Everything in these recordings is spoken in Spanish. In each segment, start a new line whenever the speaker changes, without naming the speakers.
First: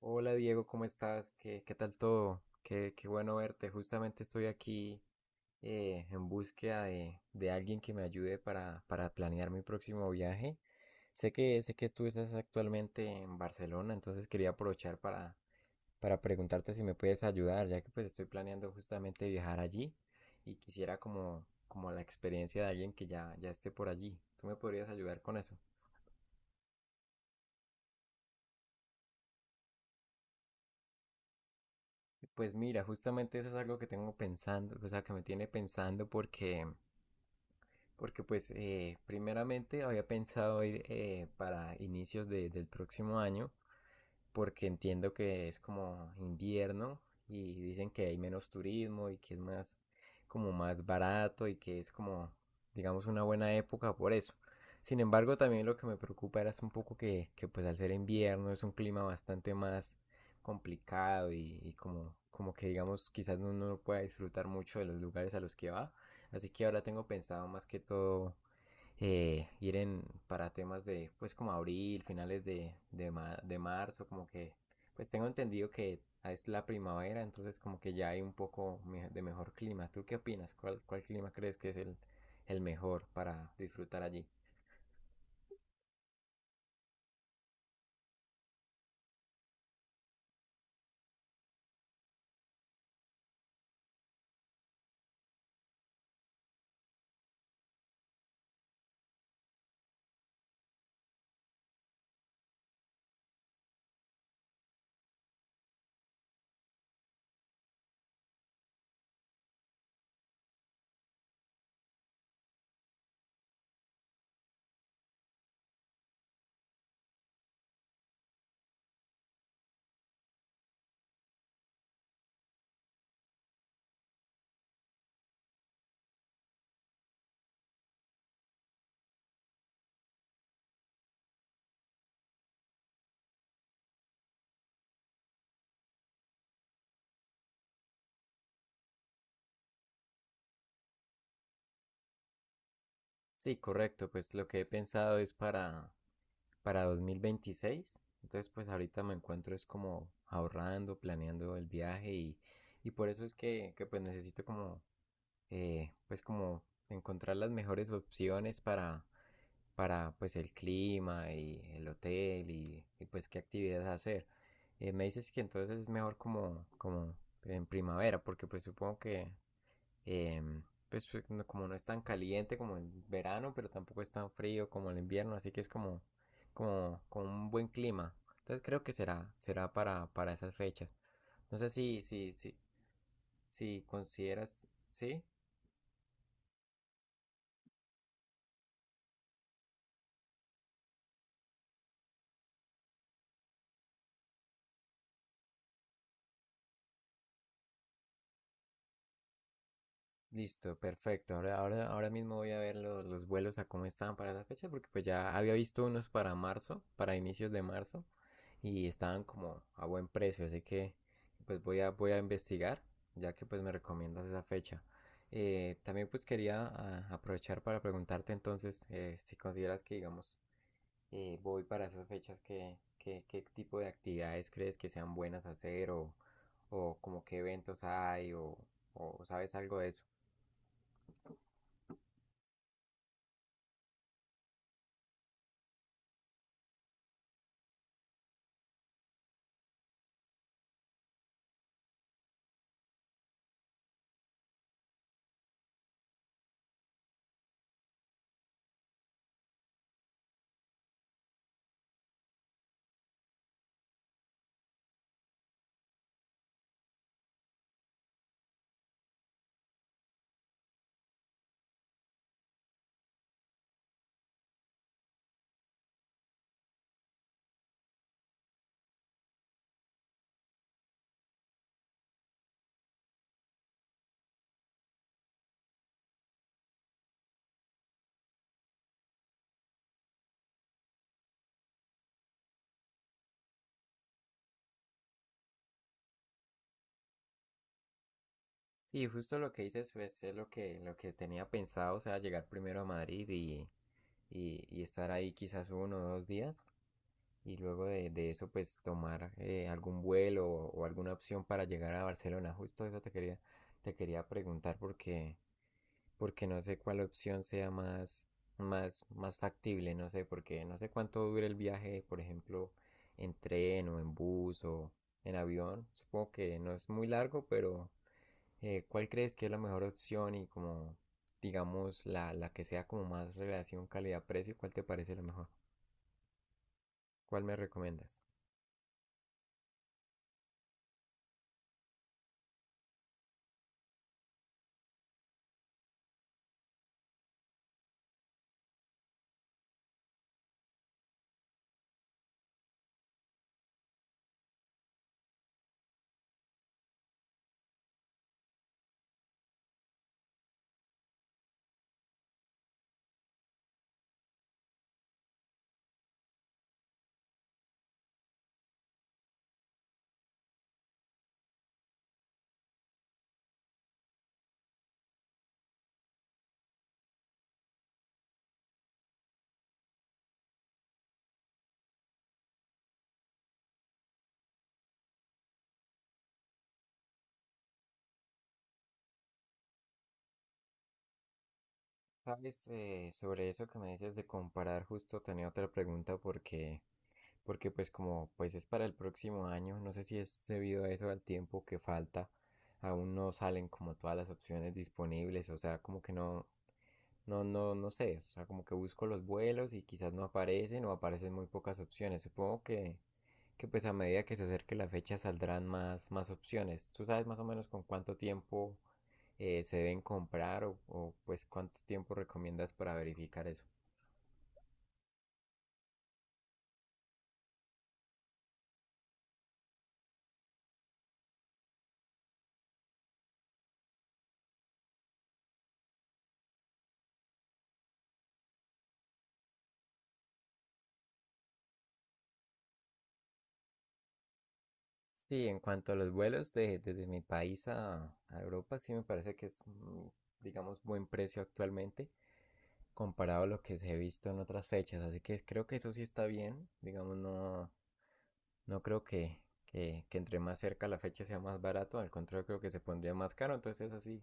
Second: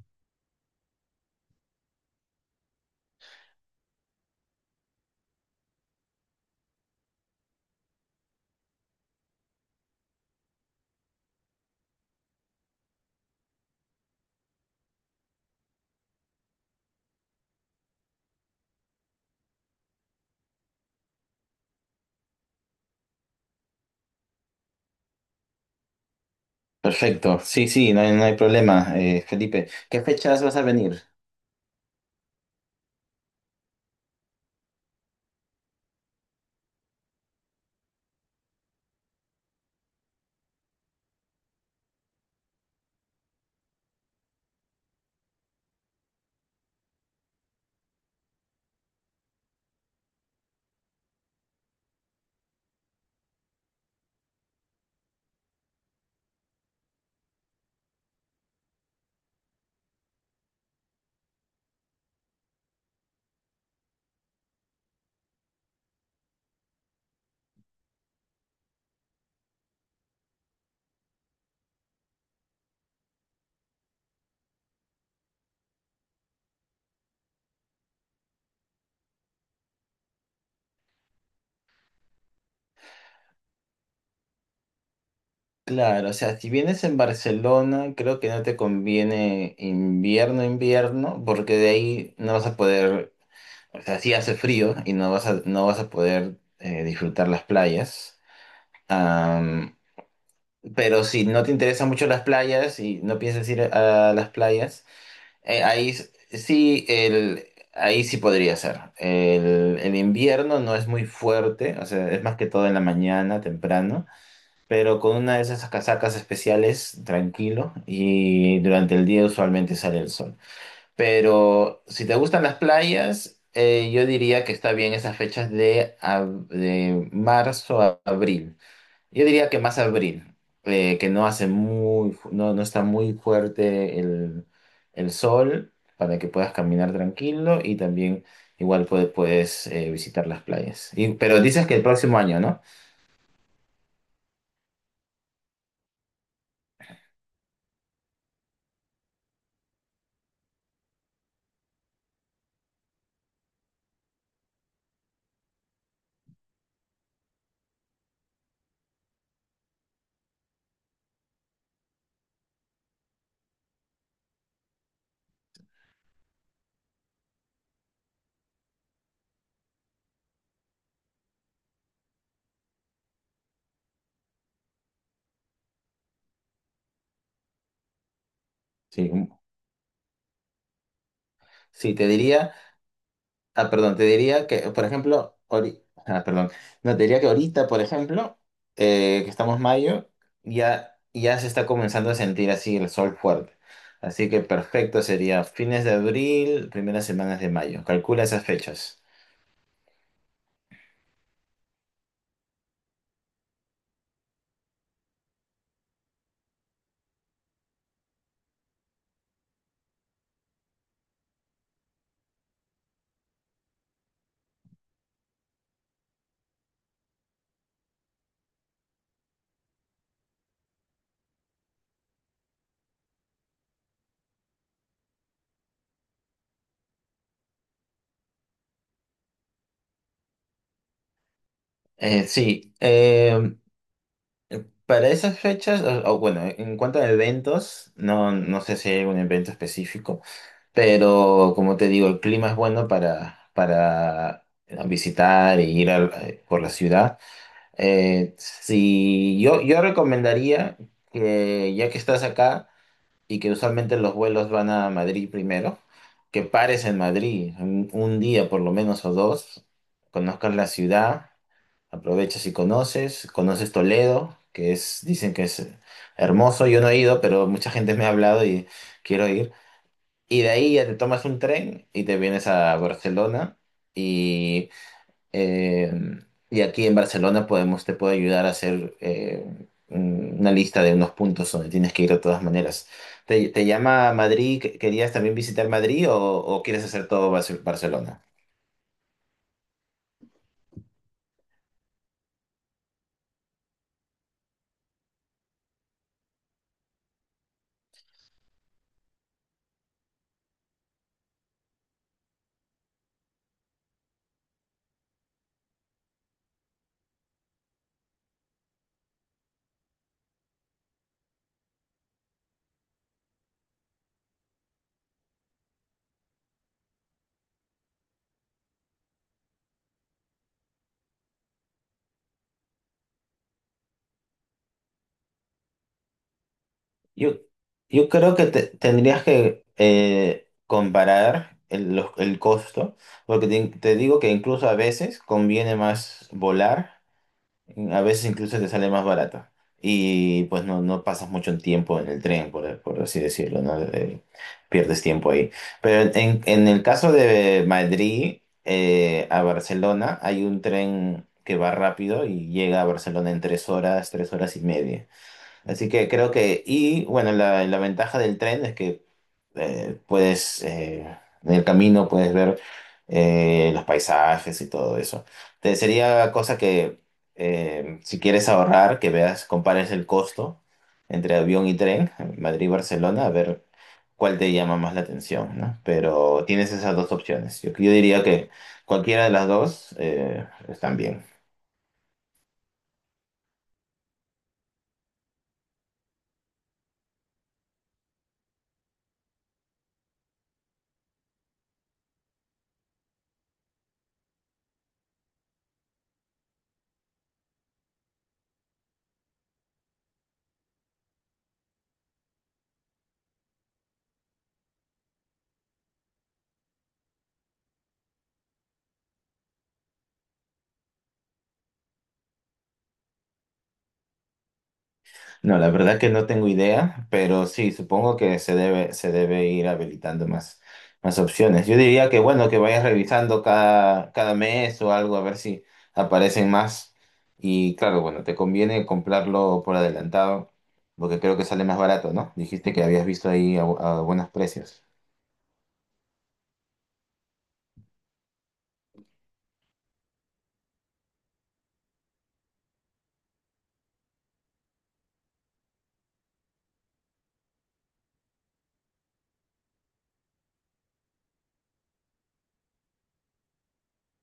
Hola Diego, ¿cómo estás? ¿Qué tal todo? Qué bueno verte. Justamente estoy aquí en búsqueda de alguien que me ayude para planear mi próximo viaje. Sé que tú estás actualmente en Barcelona, entonces quería aprovechar para preguntarte si me puedes ayudar, ya que pues estoy planeando justamente viajar allí y quisiera como la experiencia de alguien que ya esté por allí. ¿Tú me podrías ayudar con eso?
Perfecto, sí, sí, no hay problema, Felipe. ¿Qué fechas vas a venir?
Pues mira, justamente eso es algo que tengo pensando, o sea, que me tiene pensando porque pues primeramente había pensado ir para inicios del próximo año, porque entiendo que es como invierno y dicen que hay menos turismo y que es más como más barato y que es como digamos una buena época por eso. Sin embargo, también lo que me preocupa era es un poco que, pues al ser invierno es un clima bastante más complicado y como que digamos quizás uno no pueda disfrutar mucho de los lugares a los que va. Así que ahora tengo pensado más que todo ir para temas de, pues como abril, finales de marzo, como que, pues tengo entendido que es la primavera, entonces como que ya hay un poco de mejor clima. ¿Tú qué opinas? ¿Cuál clima crees que es el mejor para disfrutar allí?
Claro, o sea, si vienes en Barcelona, creo que no te conviene invierno, invierno, porque de ahí no vas a poder, o sea, sí hace frío y no vas a poder disfrutar las playas. Am, pero si no te interesan mucho las playas y no piensas ir a las playas, Ahí sí, ahí sí podría ser. El invierno no es muy fuerte, o sea, es más que todo en la mañana, temprano, pero con una de esas casacas especiales, tranquilo, y durante el día usualmente sale el sol. Pero si te gustan las playas, yo diría que está bien esas fechas de, de marzo a abril. Yo diría que más abril, que no hace muy, no está muy fuerte el sol para que puedas caminar tranquilo y también igual puedes visitar las playas. Pero dices que el próximo año, ¿no?
Sí, correcto, pues lo que he pensado es para, 2026. Entonces, pues ahorita me encuentro es como ahorrando, planeando el viaje y por eso es que pues necesito como pues como encontrar las mejores opciones para pues el clima y el hotel y pues qué actividades hacer. Me dices que entonces es mejor como en primavera, porque pues supongo que em, pues como no es tan caliente como el verano, pero tampoco es tan frío como el invierno, así que es como un buen clima. Entonces creo que
Sí, mm,
será para esas fechas. No sé
sí,
si,
te
si,
diría.
si,
Ah,
si
perdón, te diría que,
consideras,
por
¿sí?
ejemplo, ah, perdón, no, te diría que ahorita, por ejemplo, que estamos mayo, ya se está comenzando a sentir así el sol fuerte. Así que perfecto sería fines de abril, primeras semanas de mayo. Calcula esas fechas.
Listo, perfecto. Ahora mismo voy a ver los vuelos a cómo estaban para esa fecha, porque pues ya había visto unos para marzo, para inicios de marzo, y estaban como a buen precio, así que pues voy a investigar, ya que pues me recomiendas esa fecha. También pues quería aprovechar para preguntarte entonces si consideras que digamos voy para esas fechas, qué tipo de actividades crees que sean buenas hacer o como qué eventos hay o sabes algo de eso.
Sí, para esas fechas, o bueno, en cuanto a eventos, no sé si hay algún evento específico, pero como te digo, el clima es bueno para visitar e ir por la ciudad. Si yo recomendaría que ya que estás acá y que usualmente los vuelos van a Madrid primero, que pares en Madrid un día por lo menos o dos, conozcas la ciudad, aprovechas y conoces Toledo, que es, dicen que es hermoso, yo no he ido, pero mucha gente me ha hablado y quiero ir. Y de ahí ya te tomas un tren y te vienes a Barcelona. Y eh, y aquí en Barcelona podemos, te puedo ayudar a hacer una lista de unos puntos donde tienes que ir de todas maneras. ¿Te llama Madrid? ¿Querías también visitar Madrid o quieres hacer todo Barcelona?
Sí, justo lo que dices pues, es lo que tenía pensado, o sea, llegar primero a Madrid y estar ahí quizás uno o dos días y luego de eso pues tomar algún vuelo o alguna opción para llegar a Barcelona. Justo eso te quería preguntar porque, no sé cuál opción sea más factible, no sé, porque no sé cuánto dura el viaje, por ejemplo, en tren o en bus o en avión. Supongo que no es muy largo, pero ¿cuál crees que es la mejor opción y como, digamos, la que sea como más relación calidad-precio, cuál te parece la mejor?
Yo,
¿Cuál me
yo
recomiendas?
creo que tendrías que comparar el costo, porque te digo que incluso a veces conviene más volar. A veces incluso te sale más barato. Y pues no pasas mucho tiempo en el tren, por así decirlo, ¿no? Pierdes tiempo ahí. Pero en el caso de Madrid a Barcelona, hay un tren que va rápido y llega a Barcelona en 3 horas, 3 horas y media. Así que creo que, y bueno, la ventaja del tren es que eh, puedes, eh, en el camino puedes ver los paisajes y todo eso. Te sería cosa que si quieres ahorrar, que veas, compares el costo entre avión y tren, Madrid-Barcelona, a ver cuál te llama más la atención, ¿no? Pero tienes esas dos opciones. Yo diría que cualquiera de las dos están bien.
Sabes, sobre eso que me dices de comparar, justo tenía otra pregunta porque, pues como pues es para el próximo año, no sé si es debido a eso al tiempo que falta, aún no salen como todas las opciones disponibles, o sea, como que no. No, no, no sé, o sea, como que busco los vuelos y quizás no aparecen o aparecen muy pocas opciones. Supongo que pues a medida que se acerque la fecha saldrán más opciones. ¿Tú sabes más o menos con cuánto tiempo se deben comprar o, pues cuánto tiempo recomiendas para verificar eso?
No, la verdad que no tengo idea, pero sí, supongo que se debe ir habilitando más opciones. Yo diría que bueno, que vayas revisando cada mes o algo a ver si aparecen más. Y claro, bueno, te conviene comprarlo por adelantado, porque creo que sale más barato, ¿no? Dijiste que habías visto ahí a buenos precios.
Sí, en cuanto a los vuelos desde mi país a Europa, sí me parece que es, digamos, buen precio actualmente comparado a lo que se ha visto en otras fechas. Así que creo que eso sí está bien, digamos, no. No creo que entre más cerca la fecha sea más barato, al contrario creo que se pondría más caro, entonces eso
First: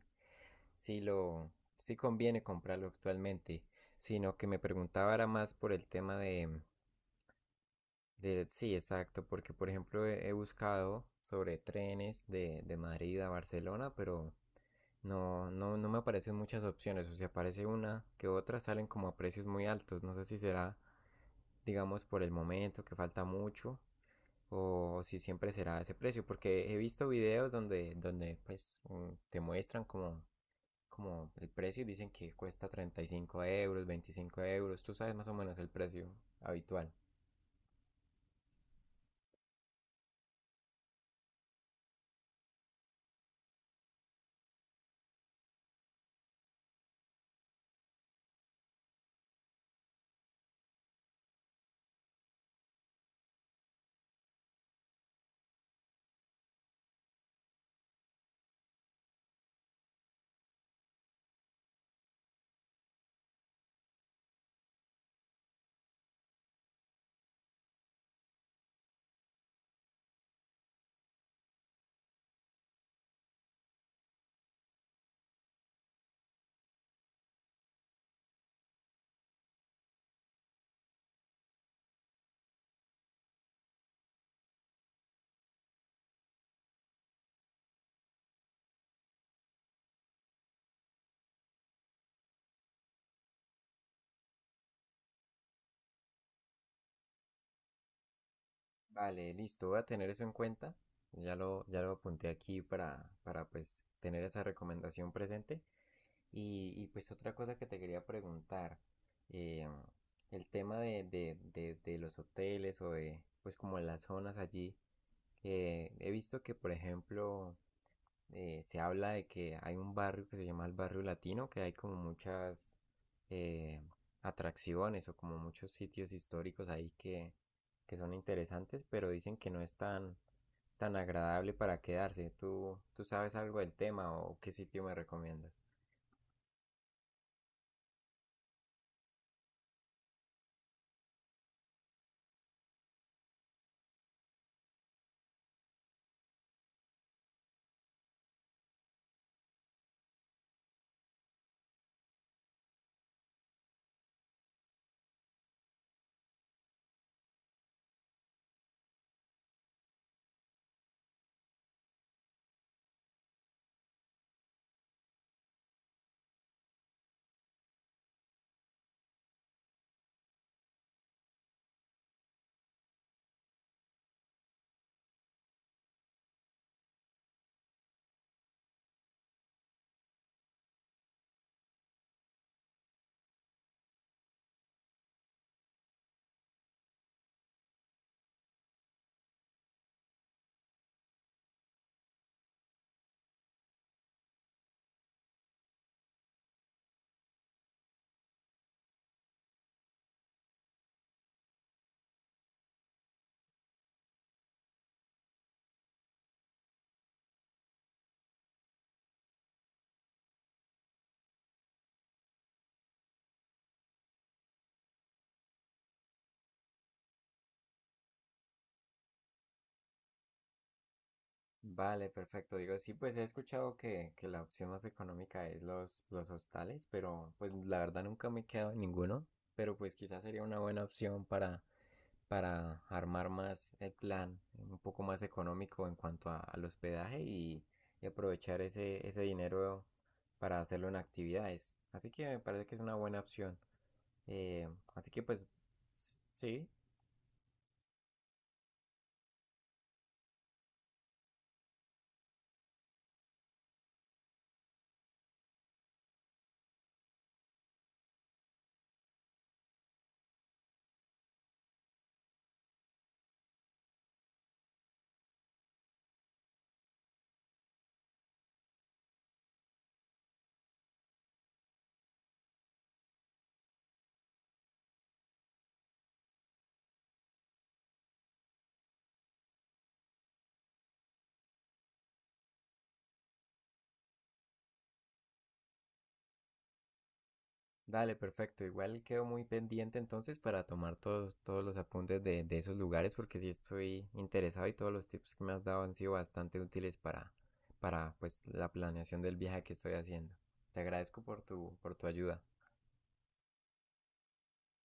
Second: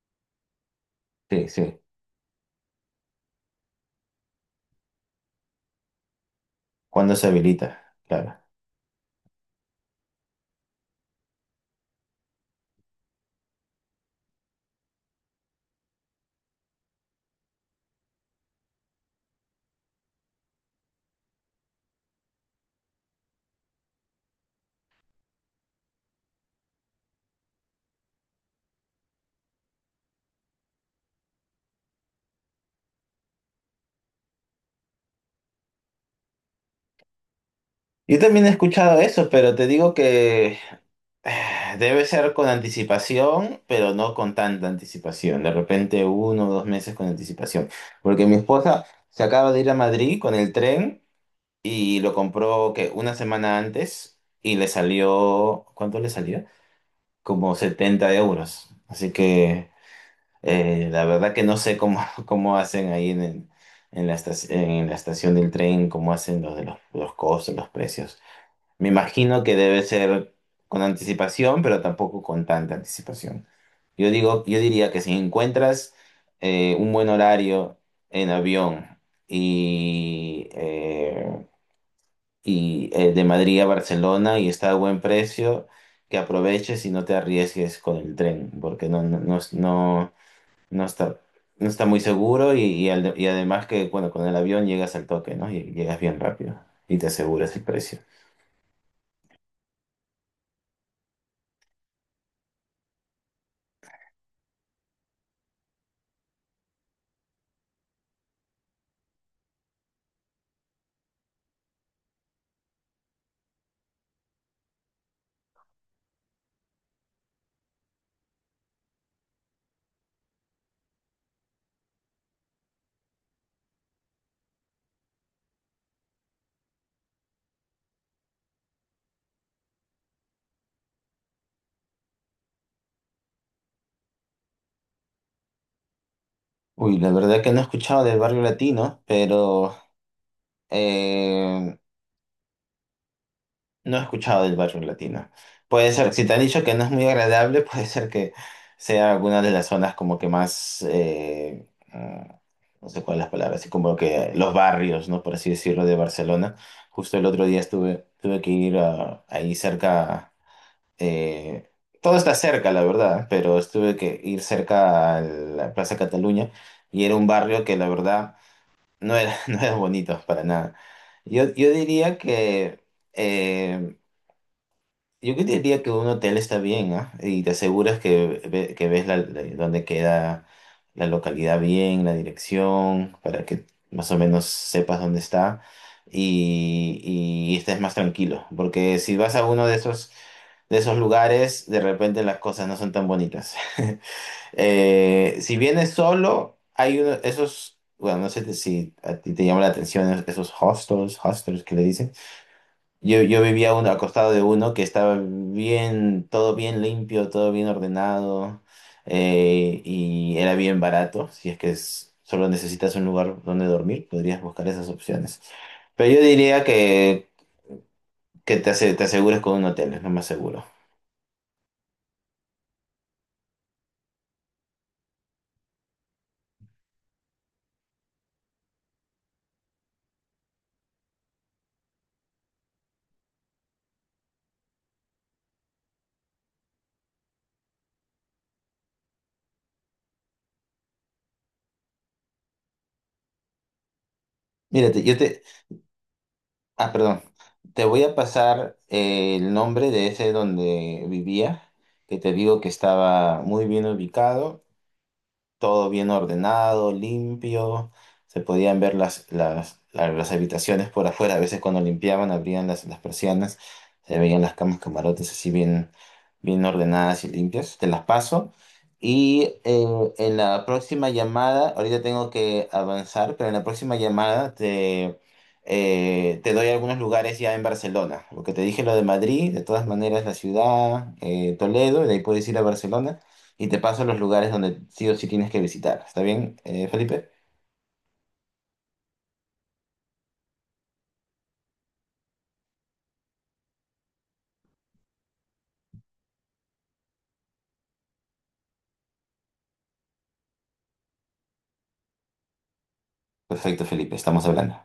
sí
Sí,
lo,
sí.
sí conviene comprarlo actualmente, sino que me preguntaba era más por el tema de,
¿Cuándo se habilita? Claro.
de Sí, exacto. Porque por ejemplo he buscado sobre trenes de Madrid a Barcelona, pero no, no, no me aparecen muchas opciones, o sea, aparece una que otras salen como a precios muy altos, no sé si será, digamos, por el momento que falta mucho o si siempre será ese precio, porque he visto videos donde pues te muestran como el precio y dicen que cuesta 35 euros, 25 euros, tú sabes más o menos el precio habitual.
Yo también he escuchado eso, pero te digo que debe ser con anticipación, pero no con tanta anticipación. De repente 1 o 2 meses con anticipación. Porque mi esposa se acaba de ir a Madrid con el tren y lo compró que 1 semana antes y le salió, ¿cuánto le salió? Como 70 euros. Así que la verdad que no sé cómo, cómo hacen ahí en la estación del tren, cómo hacen los de los costos, los precios. Me imagino que debe ser con anticipación, pero tampoco con tanta anticipación. Yo digo, yo diría que si encuentras un buen horario en avión y, eh, y de Madrid a Barcelona y está a buen precio, que aproveches y no te arriesgues con el tren, porque no está, no está muy seguro y además que bueno, con el avión llegas al toque, ¿no? Y llegas bien rápido y te aseguras el precio.
Vale, listo, voy a tener eso en cuenta, ya lo apunté aquí para pues tener esa recomendación presente. Y pues otra cosa que te quería preguntar, eh, el tema de los hoteles o de pues como las zonas allí. He visto que, por ejemplo, se habla de que hay un barrio que se llama el barrio latino, que hay como muchas eh, atracciones o como muchos sitios históricos ahí que son interesantes, pero dicen que no es tan agradable para quedarse. ¿Tú sabes algo del tema o qué sitio me recomiendas?
Uy, la verdad que no he escuchado del barrio latino, pero eh, no he escuchado del barrio latino. Puede ser, si te han dicho que no es muy agradable, puede ser que sea alguna de las zonas como que más, no sé cuál es la palabra, así como que los barrios, ¿no? Por así decirlo, de Barcelona. Justo el otro día estuve, tuve que ir ahí cerca, eh, todo está cerca, la verdad, pero tuve que ir cerca a la Plaza Cataluña y era un barrio que la verdad no era, no eran bonitos para nada. Yo diría que eh, yo que diría que un hotel está bien, ¿ah? Y te aseguras que, que ves dónde queda la localidad bien, la dirección, para que más o menos sepas dónde está y, y estés más tranquilo. Porque si vas a uno de esos lugares, de repente las cosas no son tan bonitas. Si vienes solo, hay uno, esos, bueno, no sé si a ti te llama la atención esos hostels, hostels que le dicen. Yo vivía uno, acostado de uno que estaba bien, todo bien limpio, todo bien ordenado, y era bien barato. Si es que solo necesitas un lugar donde dormir, podrías buscar esas opciones. Pero yo diría que, te, te asegures con un hotel, es lo más seguro.
Vale, perfecto. Digo, sí, pues he escuchado que la opción más económica es los hostales, pero pues la verdad nunca me he quedado en ninguno, pero pues quizás sería una buena opción para armar más el plan, un poco más económico en cuanto al hospedaje y aprovechar ese dinero para hacerlo en actividades. Así que me parece que es una buena opción. Eh,
Mírate,
así
yo
que
te.
pues sí,
Ah, perdón. Te voy a pasar el nombre de ese donde vivía, que te digo que estaba muy bien ubicado, todo bien ordenado, limpio. Se podían ver las las habitaciones por afuera. A veces cuando limpiaban, abrían las persianas, se veían las camas, camarotes así bien, bien ordenadas y limpias. Te las paso. Y en la próxima llamada, ahorita tengo que avanzar, pero en la próxima llamada te doy algunos lugares ya en Barcelona. Lo que te dije, lo de Madrid, de todas maneras la ciudad, Toledo, y de ahí puedes ir a Barcelona y te paso los lugares donde sí o sí tienes que visitar. ¿Está bien, Felipe?
dale, perfecto. Igual quedo muy pendiente entonces para tomar todos los apuntes de esos lugares porque sí estoy interesado y todos los tips que me has dado han sido bastante útiles para pues la planeación del viaje que estoy haciendo. Te agradezco por tu ayuda.
Perfecto, Felipe, estamos hablando.